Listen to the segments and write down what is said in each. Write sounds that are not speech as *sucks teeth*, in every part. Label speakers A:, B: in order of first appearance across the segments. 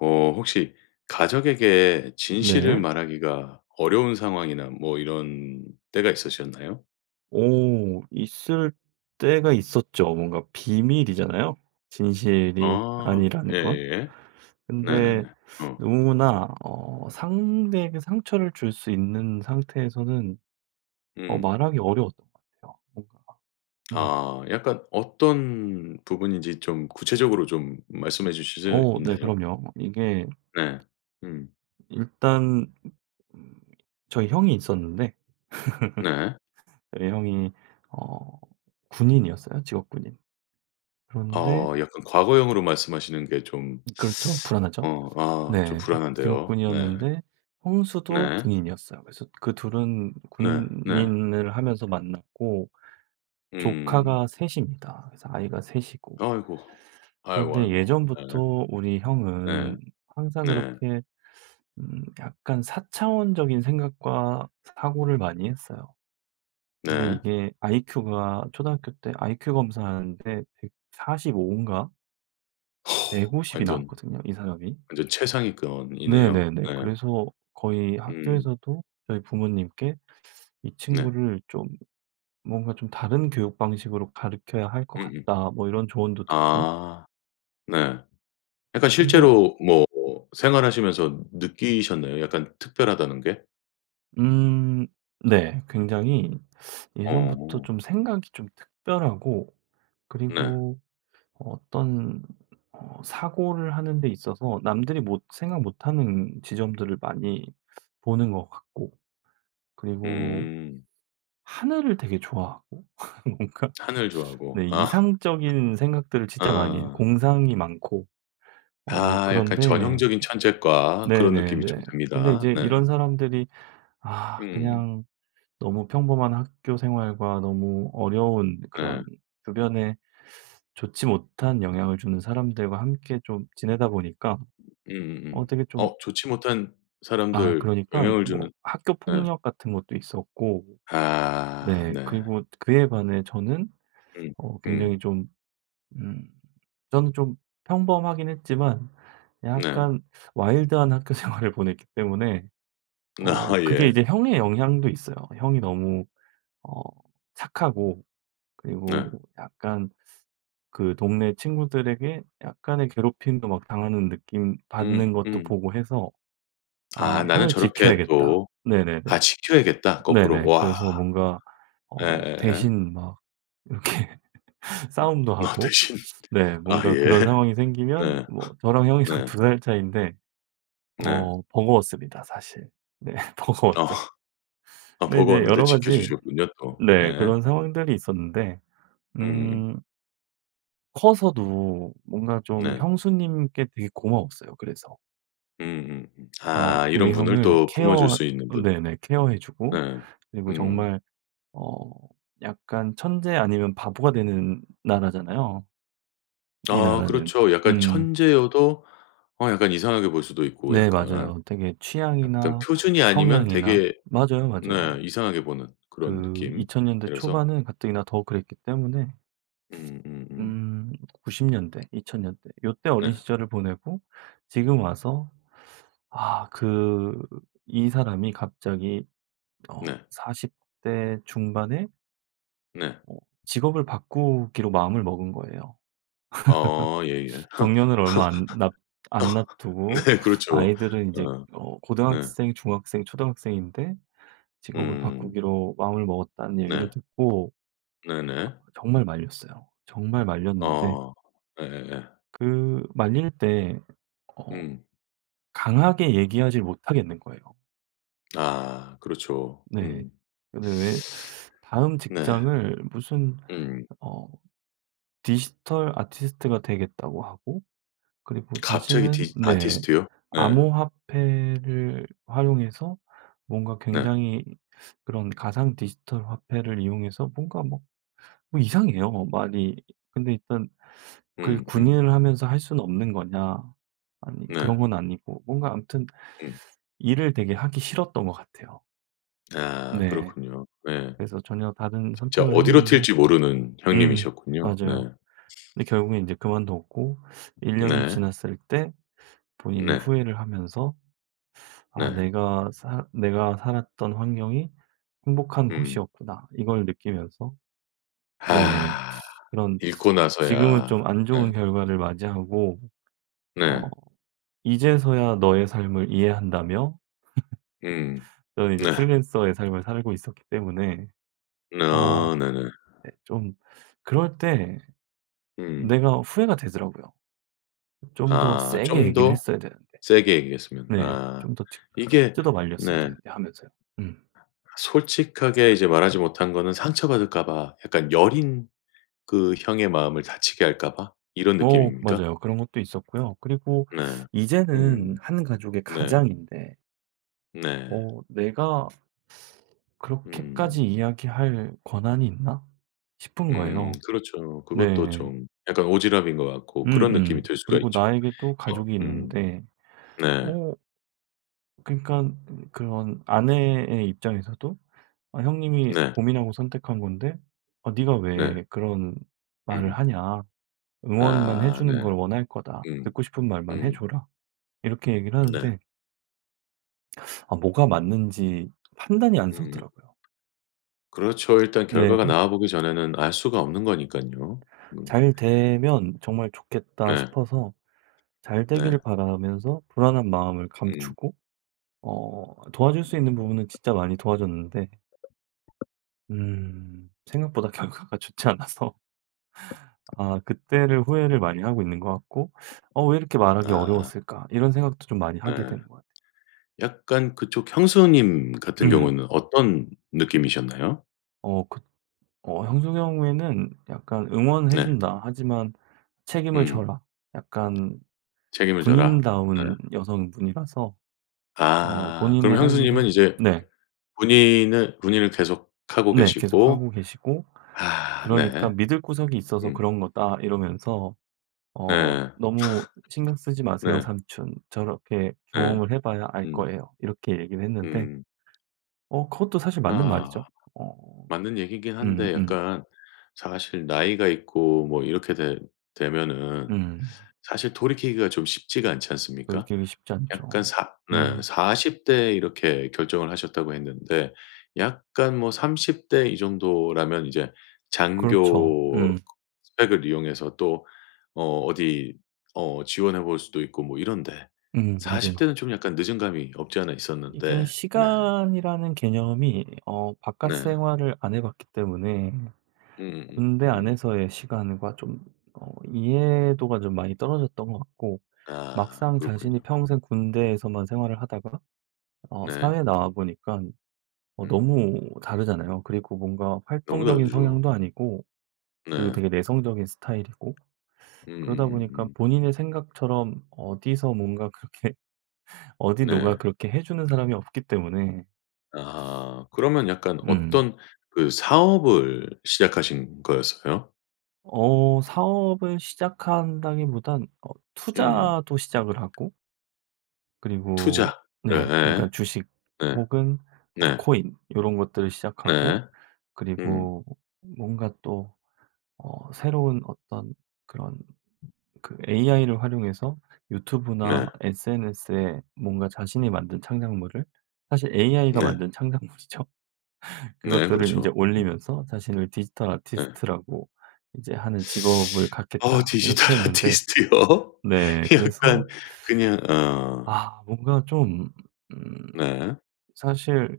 A: 어 혹시 가족에게 진실을
B: 네.
A: 말하기가 어려운 상황이나 뭐 이런 때가 있으셨나요?
B: 오 있을 때가 있었죠. 뭔가 비밀이잖아요 진실이
A: 아.
B: 아니라는 건.
A: 예예예.
B: 근데
A: 네네네. 어.
B: 너무나 어 상대에게 상처를 줄 수 있는 상태에서는 어
A: 음.
B: 말하기 어려웠던 것 같아요 뭔가. 음.
A: 아 약간 어떤 부분인지 좀 구체적으로 좀 말씀해 주실 수
B: 어 네
A: 있나요?
B: 그럼요. 이게
A: 네. 음.
B: 일단 저희 형이 있었는데
A: 네.
B: *laughs* 이 형이 어 군인이었어요 직업 군인. 그런데
A: 어 약간 과거형으로 말씀하시는 게 좀
B: 그렇죠. 불안하죠.
A: 어 아 좀
B: 네.
A: 불안한데요 네.
B: 직업군이었는데 형수도
A: 네.
B: 군인이었어요. 그래서 그 2 은
A: 네. 네.
B: 군인을 하면서 만났고
A: 음.
B: 조카가 3 입니다. 그래서 아이가 3 이고
A: 아이고. 아이고,
B: 그런데
A: 아이고. 예.
B: 예전부터 우리 형은
A: 네.
B: 항상
A: 네.
B: 그렇게 음 약간 사차원적인 생각과 사고를 많이 했어요. 근데
A: 네.
B: 이게 아이큐가 초등학교 때 아이큐 검사하는데 145 인가? 150 이
A: 완전
B: 나왔거든요 이 사람이.
A: 완전 최상위권이네요.
B: 네네네.
A: 네.
B: 그래서 거의
A: 음.
B: 학교에서도 저희 부모님께 "이
A: 네.
B: 친구를 좀 뭔가 좀 다른 교육 방식으로 가르켜야 할 것
A: 음음.
B: 같다." 뭐 이런 조언도 듣고.
A: 아 네. 약간
B: 근데
A: 실제로 뭐 생활하시면서 느끼셨네요 약간 특별하다는 게?
B: 음 네. 굉장히 예전부터
A: 어.
B: 좀 생각이 좀 특별하고
A: 네.
B: 그리고 어떤 어 사고를 하는 데 있어서 남들이 못 생각 못 하는 지점들을 많이 보는 것 같고 그리고
A: 음.
B: 하늘을 되게 좋아하고 *laughs* 뭔가?
A: 하늘
B: 네.
A: 좋아하고. 아. *laughs*
B: 이상적인 생각들을 진짜 많이 해요
A: 아.
B: 공상이 많고. 어
A: 아. 약간
B: 그런데
A: 전형적인 천재과 그런 느낌이 좀
B: 네네네. 근데
A: 듭니다.
B: 인제
A: 네.
B: 이런 사람들이 아
A: 음.
B: 그냥 너무 평범한 학교생활과 너무 어려운
A: 네.
B: 그런 주변에 *sucks teeth* 좋지 못한 영향을 주는 사람들과 함께 좀 지내다 보니까 어
A: 음음음.
B: 되게 좀
A: 어 좋지 못한
B: 아
A: 사람들
B: 그러니깐
A: 영향을
B: 뭐
A: 주는
B: 학교
A: 네.
B: 폭력 같은 것도 있었고
A: 아.
B: 네
A: 네.
B: 그리고 그에 반해 저는
A: 음.
B: 어 굉장히
A: 음.
B: 좀 음 저는 좀 평범하긴 했지만
A: 네.
B: 약간 와일드한 학교생활을 보냈기 때문에 어
A: 아
B: 그게
A: 예.
B: 이제 형의 영향도 있어요. 형이 너무 어 착하고 그리고
A: 네.
B: 뭐 약간 그 동네 친구들에게 약간의 괴롭힘도 막 당하는 느낌
A: 음.
B: 받는 것도
A: 음.
B: 보고 해서 '아
A: 아 '나는
B: 형을
A: 저렇게
B: 지켜야겠다.'
A: 또'
B: 네네네.
A: 아 지켜야겠다 거꾸로?
B: 네네.
A: 와.
B: 그래서 뭔가 어
A: 예예예.
B: 대신 막 이렇게 *laughs* 싸움도
A: 아
B: 하고
A: 대신.
B: 네
A: 아
B: 뭔가
A: 예.
B: 그런 상황이 생기면
A: 네.
B: 뭐 저랑
A: *laughs*
B: 형이랑
A: 네.
B: 2 살 차이인데
A: 네.
B: 어 버거웠습니다 사실. 네.
A: 어.
B: 버거웠죠.
A: 아
B: 근데 이제
A: 버거웠는데
B: 여러 가지
A: 지켜주셨군요 또.
B: 네
A: 예.
B: 그런 상황들이 있었는데.
A: 으으음.
B: 음. 커서도 뭔가 좀
A: 네.
B: 형수님께 되게 고마웠어요 그래서.
A: 음음음.
B: 어
A: 아 이런
B: 우리
A: 분을
B: 형을
A: 또 품어줄
B: 케어
A: 수 있는 분.
B: 네네. 케어해주고
A: 네.
B: 그리고
A: 음.
B: 정말 어 약간 천재 아니면 바보가 되는 나라잖아요? 이
A: 아
B: 나라는.
A: 그렇죠. 약간
B: 음.
A: 천재여도 어 약간 이상하게 볼 수도 있고
B: 네
A: 약간.
B: 맞아요. 되게
A: 약간
B: 취향이나
A: 표준이 아니면
B: 성향이나
A: 되게
B: 맞아요, 맞아요.
A: 네 이상하게 보는 그런
B: 그 2000 년대
A: 느낌이라서.
B: 초반은 가뜩이나 더 그랬기 때문에
A: 음음음.
B: 음 90 년대 2000 년대 요때 어린
A: 네.
B: 시절을 보내고 지금 와서 아 그 이 사람이 갑자기 어
A: 네.
B: 40 대 중반에
A: 네.
B: 어 직업을 바꾸기로 마음을 먹은 거예요.
A: 어 예예.
B: *laughs* 정년을 얼마 안 놨 안
A: *laughs*
B: 놨두고
A: 네 그렇죠.
B: 아이들은 이제
A: 어.
B: 어
A: 네.
B: 고등학생, 중학생, 초등학생인데 직업을
A: 음.
B: 바꾸기로 마음을 먹었다는 얘기를
A: 네.
B: 듣고
A: 네네.
B: 아 정말 말렸어요. 정말 말렸는데
A: 어. 예예예.
B: 그 말릴 때 어
A: 응.
B: 강하게 얘기하지 못하겠는 거예요.
A: 아 그렇죠.
B: 네.
A: 음.
B: 근데 왜 다음
A: 네.
B: 직장을 무슨
A: 음.
B: 어 디지털 아티스트가 되겠다고 하고 그리고
A: 갑자기
B: 자신은
A: 디
B: 네
A: 아티스트요? 네.
B: 암호화폐를 활용해서 뭔가
A: 네.
B: 굉장히 그런 가상 디지털 화폐를 이용해서 뭔가 막 뭐 이상해요 뭐 말이. 근데 일단 그
A: 음 음.
B: "군인을 하면서 할 수는 없는 거냐." 아니 그런
A: 네.
B: 건 아니고 뭔가 암튼
A: 음.
B: 일을 되게 하기 싫었던 것 같아요.
A: 아
B: 네.
A: 그렇군요. 네.
B: 그래서 전혀 다른
A: 진짜
B: 선택을
A: 어디로
B: 했는데
A: 튈지 모르는
B: 음
A: 형님이셨군요. 네.
B: 맞아요. 근데 결국에 이제 그만뒀고 1 년이
A: 네.
B: 지났을 때 본인이
A: 네.
B: 후회를 하면서 '아
A: 네.
B: 내가 사 내가 살았던 환경이 행복한
A: 음.
B: 곳이었구나.' 이걸 느끼면서 네
A: 아
B: 그런
A: 잃고
B: 지금은 좀
A: 나서야
B: 안
A: 예.
B: 좋은 결과를 맞이하고 어
A: 네.
B: 이제서야 너의 삶을 이해한다며
A: 음.
B: *laughs* 저는
A: 네.
B: 이제 프리랜서의 삶을 살고 있었기 때문에 어
A: 아 네네.
B: 네 좀 그럴 때
A: 음.
B: 내가 후회가 되더라고요. '좀 더
A: 아
B: 세게
A: 좀
B: 얘기를
A: 더
B: 했어야 되는데.'
A: 세게 얘기했으면
B: 네.
A: 아.
B: '좀 더 티
A: 이게
B: 뜯어 말렸어야
A: 네.
B: 되는데.' 하면서요. 음.
A: 솔직하게 이제 말하지 못한 거는 상처받을까 봐 약간 여린 그 형의 마음을 다치게 할까 봐 이런
B: 오
A: 느낌입니까?
B: 맞아요. 그런 것도 있었고요. 그리고
A: 네.
B: 이제는
A: 음.
B: 1 가족의
A: 네.
B: 가장인데
A: 네.
B: 어 '내가
A: 음.
B: 그렇게까지 이야기할 권한이 있나?' 싶은
A: 음.
B: 거예요.
A: 그렇죠. 그것도
B: 네.
A: 좀 약간 오지랖인 것 같고 그런 느낌이
B: 음음.
A: 들 수가
B: 그리고
A: 있죠.
B: 나에게 또
A: 어
B: 가족이
A: 음.
B: 있는데
A: 네.
B: 어 그니깐 음 그런 아내의 입장에서도 "아 형님이
A: 네.
B: 고민하고 선택한 건데 아 네가
A: 네.
B: 왜 그런 말을
A: 음.
B: 하냐? 응원만 해
A: 아
B: 주는
A: 네.
B: 걸 원할 거다.
A: 음.
B: 듣고 싶은 말만 해
A: 음.
B: 줘라." 이렇게 얘기를
A: 네.
B: 하는데 *sucks teeth* 아 뭐가 맞는지 판단이 안
A: 음.
B: 서더라요.
A: 그렇죠. 일단
B: 네네.
A: 결과가 나와 보기 전에는 알 수가 없는 거니깐요. 음.
B: '잘 되면 정말 좋겠다.'
A: 네.
B: 싶어서 잘 되기를
A: 네.
B: 바라면서 불안한 마음을
A: 응.
B: 감추고 어 도와줄 수 있는 부분은 진짜 많이 도와줬는데 음 생각보다 결과가 좋지 않아서 아 그때를 후회를 많이 하고 있는 것 같고 '어 왜 이렇게 말하기
A: 아.
B: 어려웠을까?' 이런 생각도 좀 많이 하게
A: 네.
B: 되는 것 같아
A: 약간 그쪽 형수님 같은
B: 음.
A: 경우는 어떤 느낌이셨나요?
B: 어 그 어 형수 경우에는 약간 "응원해
A: 네.
B: 준다. 하지만 책임을
A: 음.
B: 져라." 약간
A: 책임을 져라?
B: 군인다운
A: 예.
B: 여성분이라서 어
A: 아 그럼
B: 본인의 할
A: 형수님은
B: 일에
A: 이제
B: 네.
A: 군인을 군인을 계속 하고
B: 네. 계속
A: 계시고
B: 하고 계시고
A: 아
B: 그러니까
A: 네.
B: "믿을 구석이 있어서
A: 음.
B: 그런 거다." 이러면서 "어
A: 네.
B: 너무 신경 쓰지
A: *laughs*
B: 마세요
A: 네.
B: 삼촌. 저렇게
A: 네.
B: 경험을 해 봐야 알
A: 음.
B: 거예요." 이렇게 얘기를 했는데
A: 음.
B: 어 그것도 사실 맞는
A: 아
B: 말이죠. 어
A: 맞는 얘기이긴 한데
B: 음음.
A: 약간 사실 나이가 있고 뭐 이렇게 되 되면은
B: 음.
A: 사실 돌이키기가 좀 쉽지가 않지 않습니까?
B: 돌이키기 쉽지
A: 약간
B: 않죠.
A: 사 네
B: 음.
A: 40 대에 이렇게 결정을 하셨다고 했는데 약간 뭐 30 대 이 정도라면 이제
B: 그렇죠.
A: 장교
B: 음.
A: 스펙을 이용해서 또 어 어디 어 지원해 볼 수도 있고 뭐 이런데
B: 음
A: 40
B: 맞아요.
A: 대는 좀 약간 늦은 감이 없지 않아
B: 이게
A: 있었는데 네.
B: 시간이라는 개념이 어 바깥
A: 네.
B: 생활을 안 해 봤기 때문에
A: 음음음.
B: 군대
A: 음.
B: 안에서의 시간과 좀 어 이해도가 좀 많이 떨어졌던 것 같고
A: 아
B: 막상 자신이
A: 그렇군요.
B: 평생 군대에서만 생활을 하다가 어 사회에
A: 네.
B: 나와 보니깐 어
A: 음.
B: 너무 다르잖아요. 그리고 뭔가
A: 너무
B: 활동적인
A: 다르죠.
B: 성향도 아니고 그리고
A: 네.
B: 되게 내성적인 스타일이고 그러다 보니깐
A: 음음음음.
B: 본인의 생각처럼 어디서 뭔가 그렇게 어디 누가
A: 네.
B: 그렇게 해 주는 사람이 없기 때문에
A: 아하 그러면 약간
B: 음.
A: 어떤 그 사업을 시작하신 거였어요?
B: 어 사업을 시작한다기보단 어
A: 음.
B: 투자도 시작을 하고
A: 투자
B: 그리고 네
A: 예예
B: 그러니까 주식
A: 예
B: 혹은 어
A: 네.
B: 코인 요런 것들을 시작하고
A: 네. 음.
B: 그리고 뭔가 또 어 새로운 어떤 그런 그 AI를 활용해서
A: 네.
B: 유튜브나 SNS에 뭔가 자신이 만든 창작물을 사실 AI가
A: 네.
B: 만든 창작물이죠.
A: 네
B: 그것들을 인제
A: 그렇죠.
B: 올리면서 자신을 "디지털
A: 예.
B: 아티스트라고 인제 하는 직업을
A: *sucks teeth* 어
B: 갖겠다."
A: 디지털
B: 이렇게 했는데
A: 아티스트요?
B: 네 그래서
A: 약간 그냥 어.
B: 아 뭔가 좀 음
A: 네.
B: 사실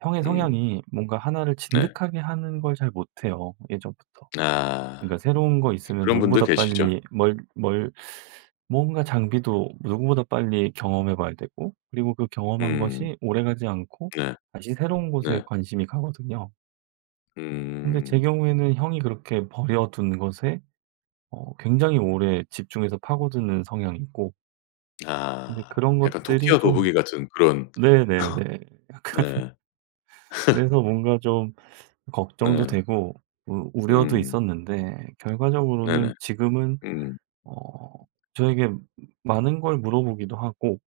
B: 형의
A: 음.
B: 성향이 뭔가 1 를
A: 네.
B: 진득하게 하는 걸 잘 못해요. 예전부터 그러니까
A: 아
B: 새로운 거 있으면
A: 그런 분들
B: 누구보다
A: 계시죠.
B: 빨리 뭘 뭘 뭔가 장비도 누구보다 빨리 경험해 봐야 되고 그리고 그 경험한
A: 음.
B: 것이 오래 가지 않고
A: 네
B: 다시 새로운 곳에
A: 네.
B: 관심이 가거든요. 근데 제
A: 음.
B: 경우에는 형이 그렇게 버려둔 것에 어 굉장히 오래 집중해서 파고드는 성향이고 근데
A: 아.
B: 그런
A: 약간
B: 것들이
A: 토끼와
B: 좀
A: 거북이 같은 그런
B: 네네네.
A: *laughs*
B: 약간
A: 네.
B: 그래서
A: *laughs*
B: 뭔가 좀 걱정도
A: 네.
B: 되고 우 우려도
A: 음.
B: 있었는데
A: 네네.
B: 결과적으로는 지금은
A: 음.
B: 어 저에게 많은 걸 물어 보기도 하고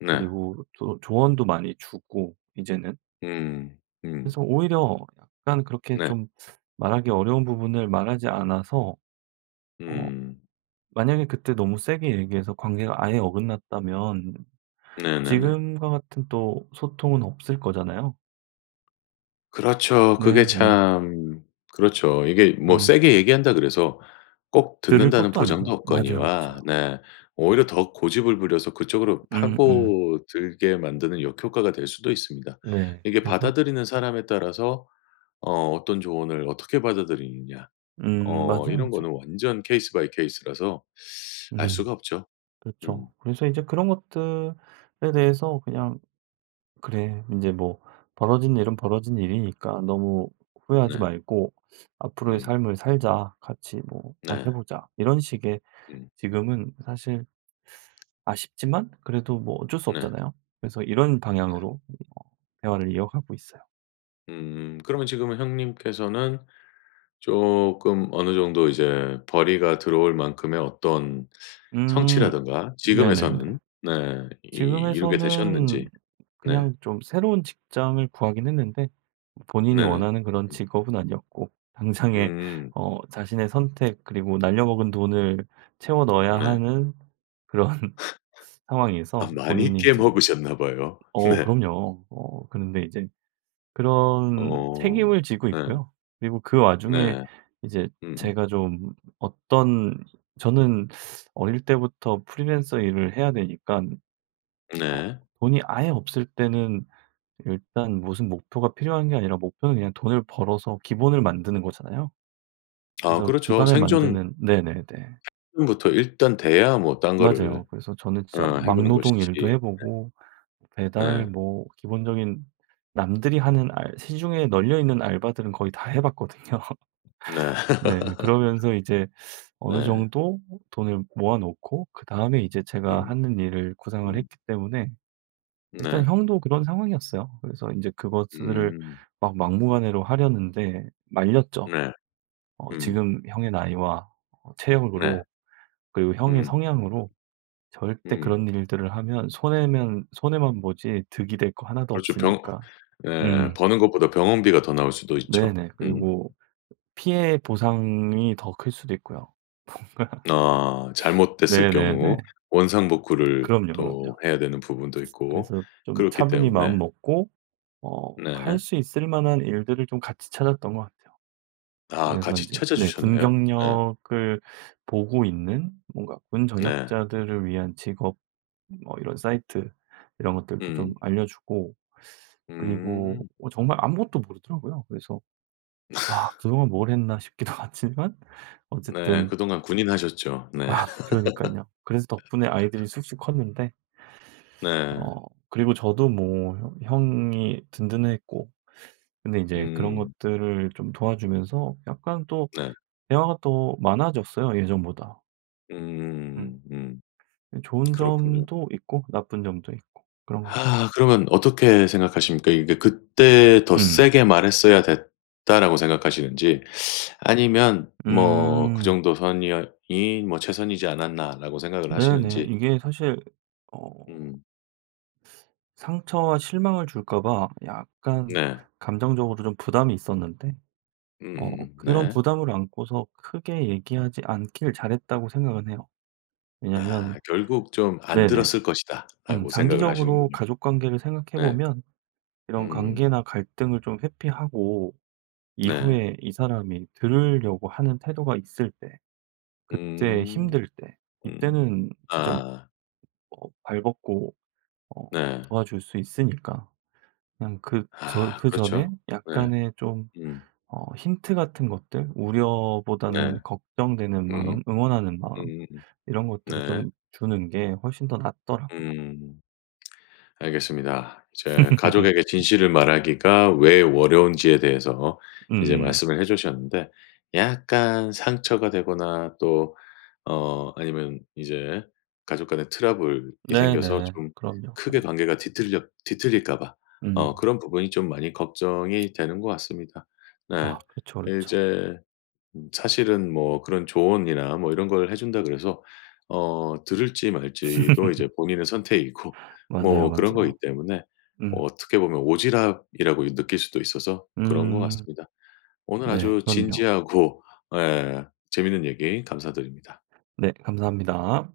A: 네.
B: 그리고 또 조언도 많이 주고 이제는.
A: 응. 응.
B: 그래서 오히려 약간 그렇게
A: 네.
B: 좀 말하기 어려운 부분을 말하지 않아서 어
A: 음.
B: 만약에 그때 너무 세게 얘기해서 관계가 아예 어긋났다면
A: 네네네.
B: 지금과 같은 또 소통은 없을 거잖아요.
A: 그렇죠. 그게
B: 네 네.
A: 참 그렇죠. 이게 뭐
B: 음.
A: 세게 얘기한다 그래서 꼭
B: 들을
A: 듣는다는
B: 것도
A: 보장도
B: 아니고요. 맞아요,
A: 없거니와
B: 맞아요.
A: 네 오히려 더 고집을 부려서 그쪽으로
B: 음 음.
A: 파고들게 만드는 역효과가 될 수도 있습니다.
B: 네.
A: 이게
B: 그래서
A: 받아들이는 사람에 따라서 어 어떤 조언을 어떻게 받아들이느냐
B: 음.
A: 어
B: 맞아요,
A: 이런
B: 맞아요.
A: 거는 완전 케이스 바이 케이스라서 알 수가
B: 음
A: 없죠.
B: 그렇죠.
A: 음.
B: 그래서 이제 그런 것들에 대해서 그냥 '그래 인제 뭐 벌어진 일은 벌어진 일이니까 너무 후회하지
A: 네.
B: 말고 앞으로의
A: 음.
B: 삶을 살자. 같이 뭐 잘해
A: 네.
B: 보자.' 이런 식의
A: 음.
B: 지금은 사실 아쉽지만 그래도 뭐 어쩔 수
A: 네.
B: 없잖아요. 그래서 이런
A: 네.
B: 방향으로 이 뭐 대화를 이어가고 있어요.
A: 음 그러면 지금은 형님께서는 조금 어느 정도 이제 벌이가 들어올 만큼의 어떤
B: 음,
A: 성취라든가
B: 네네네.
A: 지금에서는 네. 이 이루게 되셨는지.
B: 지금에서는
A: 네.
B: 그냥 좀 새로운 직장을 구하긴 했는데 본인이
A: 네네.
B: 원하는 그런
A: 음.
B: 직업은 아니었고 당장에
A: 음.
B: 어 자신의 선택 그리고 날려 먹은 돈을 채워 넣어야
A: 네.
B: 하는 그런
A: *laughs*
B: 상황에서
A: 아 많이
B: 본인이
A: 깨
B: 인제
A: 먹으셨나 봐요.
B: 어
A: 네.
B: 그럼요. 어 그런데 이제 그런
A: 어
B: 책임을 지고
A: 네.
B: 있고요. 그리고 그 와중에
A: 네.
B: 이제
A: 음음.
B: 제가 좀 어떤 저는 어릴 때부터 프리랜서 일을 해야 되니깐 어
A: 네.
B: 돈이 아예 없을 때는 일단 무슨 목표가 필요한 게 아니라 목표는 그냥 돈을 벌어서 기본을 만드는 거잖아요.
A: 아
B: 그래서
A: 그렇죠.
B: 기반을
A: 생존
B: 만드는 네네네.
A: 부터 일단 돼야 뭐 딴
B: 맞아요.
A: 거를
B: 그래서 저는 진짜
A: 어 해 보는
B: 막노동
A: 것이지.
B: 일도 해
A: 네.
B: 보고, 배달
A: 네.
B: 뭐 기본적인 남들이 하는 알 시중에 널려있는 알바들은 거의 다 해 봤거든요.
A: 네.
B: 네
A: *laughs*
B: 그러면서 이제 어느
A: 네.
B: 정도 돈을 모아 놓고 그다음에 이제 제가
A: 응.
B: 하는 일을 구상을
A: 음
B: 했기 때문에 일단
A: 네.
B: 형도 그런 상황이었어요. 그래서 인제 그것을
A: 음.
B: 막 막무가내로 하려는데 말렸죠.
A: 네.
B: 어
A: 음.
B: 지금 형의 나이와
A: 네.
B: 체력으로 그리고 형의
A: 음.
B: 성향으로 절대
A: 응.
B: 그런 일들을 하면 손해면 손해만 보지 득이 될 거 하나도
A: 그렇죠. 병
B: 없으니까.
A: 예.
B: 음.
A: 버는 것보다 병원비가 더 나올 수도 있죠.
B: 네네.
A: 음.
B: 그리고 피해보상이 더 클 수도 있고요. 뭔가 *laughs*
A: 어 잘못됐을
B: 네네네.
A: 경우 원상 복구를
B: 그럼요,
A: 또
B: 그럼요.
A: 해야 되는 부분도 있고
B: 그래서 좀
A: 그렇기
B: 차분히
A: 때문에.
B: 마음 먹고 어 할
A: 네.
B: 수 있을 만한 일들을 좀 같이 찾았던 것 같아요.
A: 아
B: 그래서
A: 같이
B: 인제
A: 찾아
B: 네. 군
A: 주셨나요? 네.
B: 경력을 보고 있는 뭔가 군
A: 네.
B: 전역자들을 위한 직업 뭐 이런 사이트 이런 것들도 좀
A: 음.
B: 알려 주고 그리고
A: 음.
B: 어 정말 아무것도 모르더라고요. 그래서 '아
A: *laughs*
B: 그동안 뭘 했나?' 싶기도 하지만
A: 네.
B: 어쨌든
A: 그동안 군인 하셨죠. 네.
B: 아 그러니깐요. 그래서 덕분에 아이들이
A: *laughs*
B: 쑥쑥 컸는데.
A: 네.
B: 어 그리고 저도 뭐 혀 형이 든든했고 근데 인제 그런
A: 음.
B: 것들을 좀 도와주면서 약간 또
A: 네.
B: 대화가 또 많아졌어요 예전보다. 음.
A: 음음음음음 음.
B: 예 좋은
A: 그렇군요.
B: 점도 있고 나쁜 점도 있고 그런 거 같아요.
A: 아 그러면 어떻게 생각하십니까? 이게 '그때 더
B: 음.
A: 세게 말했어야 됐다.'라고 생각하시는지, 아니면 뭐 '그
B: 음.
A: 정도 선이었 이 뭐 최선이지 않았나.' 라고 생각을
B: 네네.
A: 하시는지.
B: 이게 사실 어
A: 음.
B: 상처와 실망을 줄까 봐 약간
A: 네.
B: 감정적으로 좀 부담이 있었는데 어
A: 음음음
B: 그런
A: 네.
B: 부담을 안고서 크게 얘기하지 않기를 잘했다고 생각은 해요. 왜냐면
A: 아 '결국 좀 안
B: 네네.
A: 들었을
B: 음
A: 것이다.'라고 생각을
B: 장기적으로
A: 하시는군요.
B: 가족관계를 생각해
A: 네.
B: 보면 이런
A: 음.
B: 관계나 갈등을 좀 회피하고
A: 네.
B: 이후에 이 사람이 들으려고 하는 태도가 있을 때 그때
A: 음.
B: 힘들 때
A: 음.
B: 이때는 진짜
A: 아.
B: 어 발 벗고 어
A: 네.
B: 도와줄 수 있으니까 그냥 그 저
A: 아
B: 그전에
A: 그렇죠. 네.
B: 약간의 좀
A: 음.
B: 어 힌트 같은 것들
A: 네.
B: 우려보다는 걱정되는
A: 음음.
B: 마음, 응원하는 마음
A: 음음음.
B: 이런 것들을
A: 네.
B: 좀 주는 게 훨씬 더 낫더라고요.
A: 음. 알겠습니다. 이제 가족에게 진실을
B: *laughs*
A: 말하기가 왜 어려운지에 대해서 이제
B: 음.
A: 말씀을 해 주셨는데 약간 상처가 되거나 또 어 아니면 이제 가족 간의 트러블이 생겨서
B: 네네.
A: 좀
B: 그럼요,
A: 크게
B: 그럼요.
A: 관계가 뒤틀렸 뒤틀릴까 봐. 어
B: 음.
A: 그런 부분이 좀 많이 걱정이 되는 것 같습니다. 네.
B: 아 그렇죠, 그렇죠.
A: 이제 사실은 뭐 그런 조언이나 뭐 이런 걸 해 준다고 그래서 어 들을지 말지도 이제
B: *laughs*
A: 본인의 선택이고
B: 맞아요,
A: 뭐 그런 거기
B: 맞아요.
A: 때문에 어
B: 음.
A: 어떻게 보면 오지랖이라고 느낄 수도 있어서 그런 것
B: 음.
A: 같습니다. 오늘
B: 네
A: 아주
B: 그럼요.
A: 진지하고 예 재밌는 얘기 감사드립니다.
B: 네 감사합니다.